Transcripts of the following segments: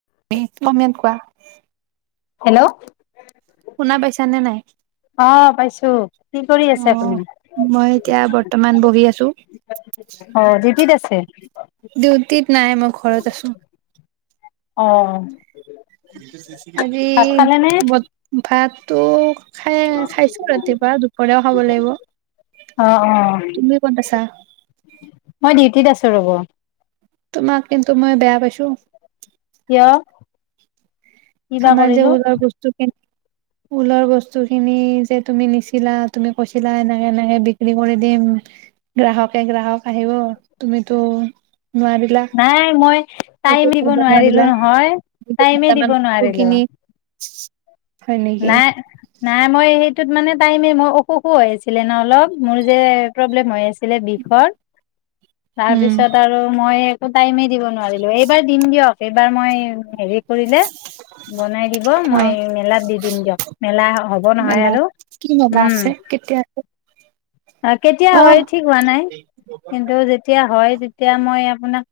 [unintelligible] Hello. শুনা পাইছা নে নাই? অ পাইছো। কি কৰি আছে আহ আপুনি? মই এতিয়া বৰ্তমান বহি আছো। সেয়া। [unintelligible] নাই, মই ঘৰত আছো। অ। আজি ভাত খালে নে? বট ভাত তোক খাই খাইছো ৰাতিপুৱা দুপৰীয়াও খাব লাগিব, অ অ তুমি ক'ত আছা? মই ডিউটিত আছোঁ ৰব। তোমাক কিন্তু মই বেয়া পাইছোঁ। কিয়? কিবা আমাৰ যে কৰিলো? উলৰ বস্তু খিনি উলৰ বস্তু খিনি যে তুমি নিছিলা, তুমি কৈছিলা এনেকে এনেকে বিক্ৰী কৰি দিম গ্ৰাহকে গ্ৰাহক আহিব, তুমিতো নোৱাৰিলা নাই মই একো টাইম দিব কৰিব নোৱাৰিলো নোৱাৰিলা। নহয়, টাইমে দুটামান দিব নো বস্তু নোৱাৰিলোঁ। কিনি [inaudible] নাই নাই মই সেই টোত মানে টাইমে মই অসুখো হৈ আছিলে ন অলপ, মোৰ যে প্ৰব্লেম হৈ আছি আছিলে বিষৰ, উম। তাৰপিছত আৰু মই টাইমেই দিব নোৱাৰিলো এইবাৰ দিম দিয়ক। এইবাৰ মই হেৰি কৰিলে বনাই দিব অ মই মেলাত দি মেলা হব নহয় মেলা আৰু, কি মেলা উম আছে কেতিয়া আছে? কেতিয়া হয় অহ ঠিক হোৱা নাই কিন্তু যেতিয়া হয় তেতিয়া মই আপোনাক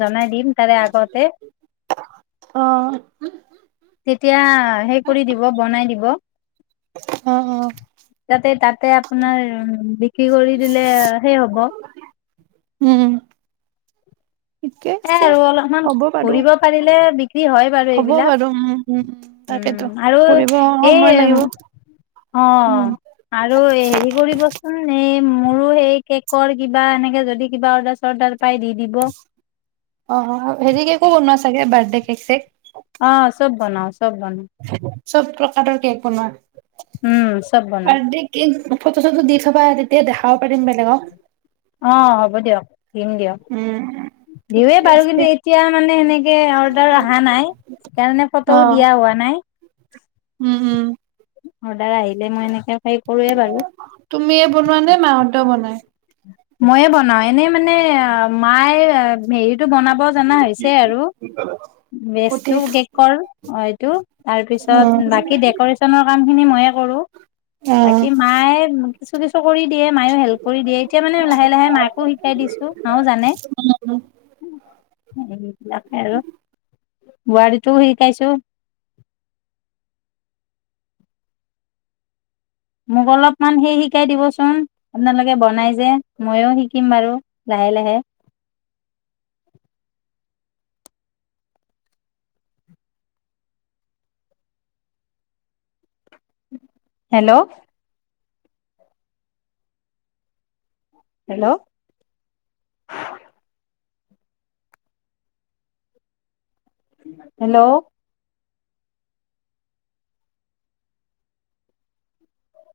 জনাই দিম তাৰে আগতে। অ', তেতিয়া সেই কৰি দিব বনাই দিব। অ', অ', তাতে তাতে আপোনাৰ বিক্ৰী কৰি দিলে সেই হ'ব উম। ঠিকে এ আছে। আৰু অলপমান হ'ব বাৰু। ঘুৰিব পাৰিলে বিক্ৰী হয় বাৰু হ'ব এইবিলাক, বাৰু উম, উম, তাকেতো উম আৰু ফুৰিব সময় লাগিব, এই অ উম। আৰু হেৰি কৰিবচোন এই মোৰো সেই কেকৰ কিবা এনেকে যদি কিবা অৰ্ডাৰ চৰ্ডাৰ পাই দি দিব। অ হেৰি কেকো বনোৱা চাগে বাৰ্থডে কেক চেক? অঁ চব বনওঁ। চব প্ৰ প্ৰকাৰৰ কেক বনোৱা? উম, চব বনাও। বাৰ্থদে কেক ফটো চটো দি থবা তেতিয়া দেখাব পাৰিম বেলেগক। অঁ, হ'ব দিয়ক। দিম দিয়ক। উম, ঠিকে দিওঁৱেই বাৰু আছে। কিন্তু এতিয়া মানে এনেকে অৰ্ডাৰ অহা নাই, সেইকাৰণে ফটোও অ', দিয়া হোৱা নাই। উম, উম। অ'ৰ্ডাৰ আহিলে মই এনেকে হেৰি কৰোৱে বাৰু। তুমিয়ে বনোৱা নে মাহঁতেও বনাই? মইয়ে বনাও এনেই মানে এ, মায়ে হেৰিটো বনাব জনা হৈছে আৰু, বেষ্টটো অ', কেকৰ অ', এইটো, তাৰপিছত বাকী ডেক'ৰেচনৰ কাম খিনি মইয়ে কৰোঁ, বাকী অ'। মায়ে কিছু কিছু কৰি দিয়ে মায়ও হেল্প কৰি দিয়ে। লাহে লাহে মাইকো শিকাই মাও জানে। উম, উম। এইবিলাকে আৰু। বোৱাৰীটোও শিকাইছো। মোক অলপমান সেই শিকাই দিবচোন, আপোনালোকে বনাই যে, ময়ও শিকিম বাৰু লাহে লাহে। হেল্ল'। হেল্ল'। হেল্ল'।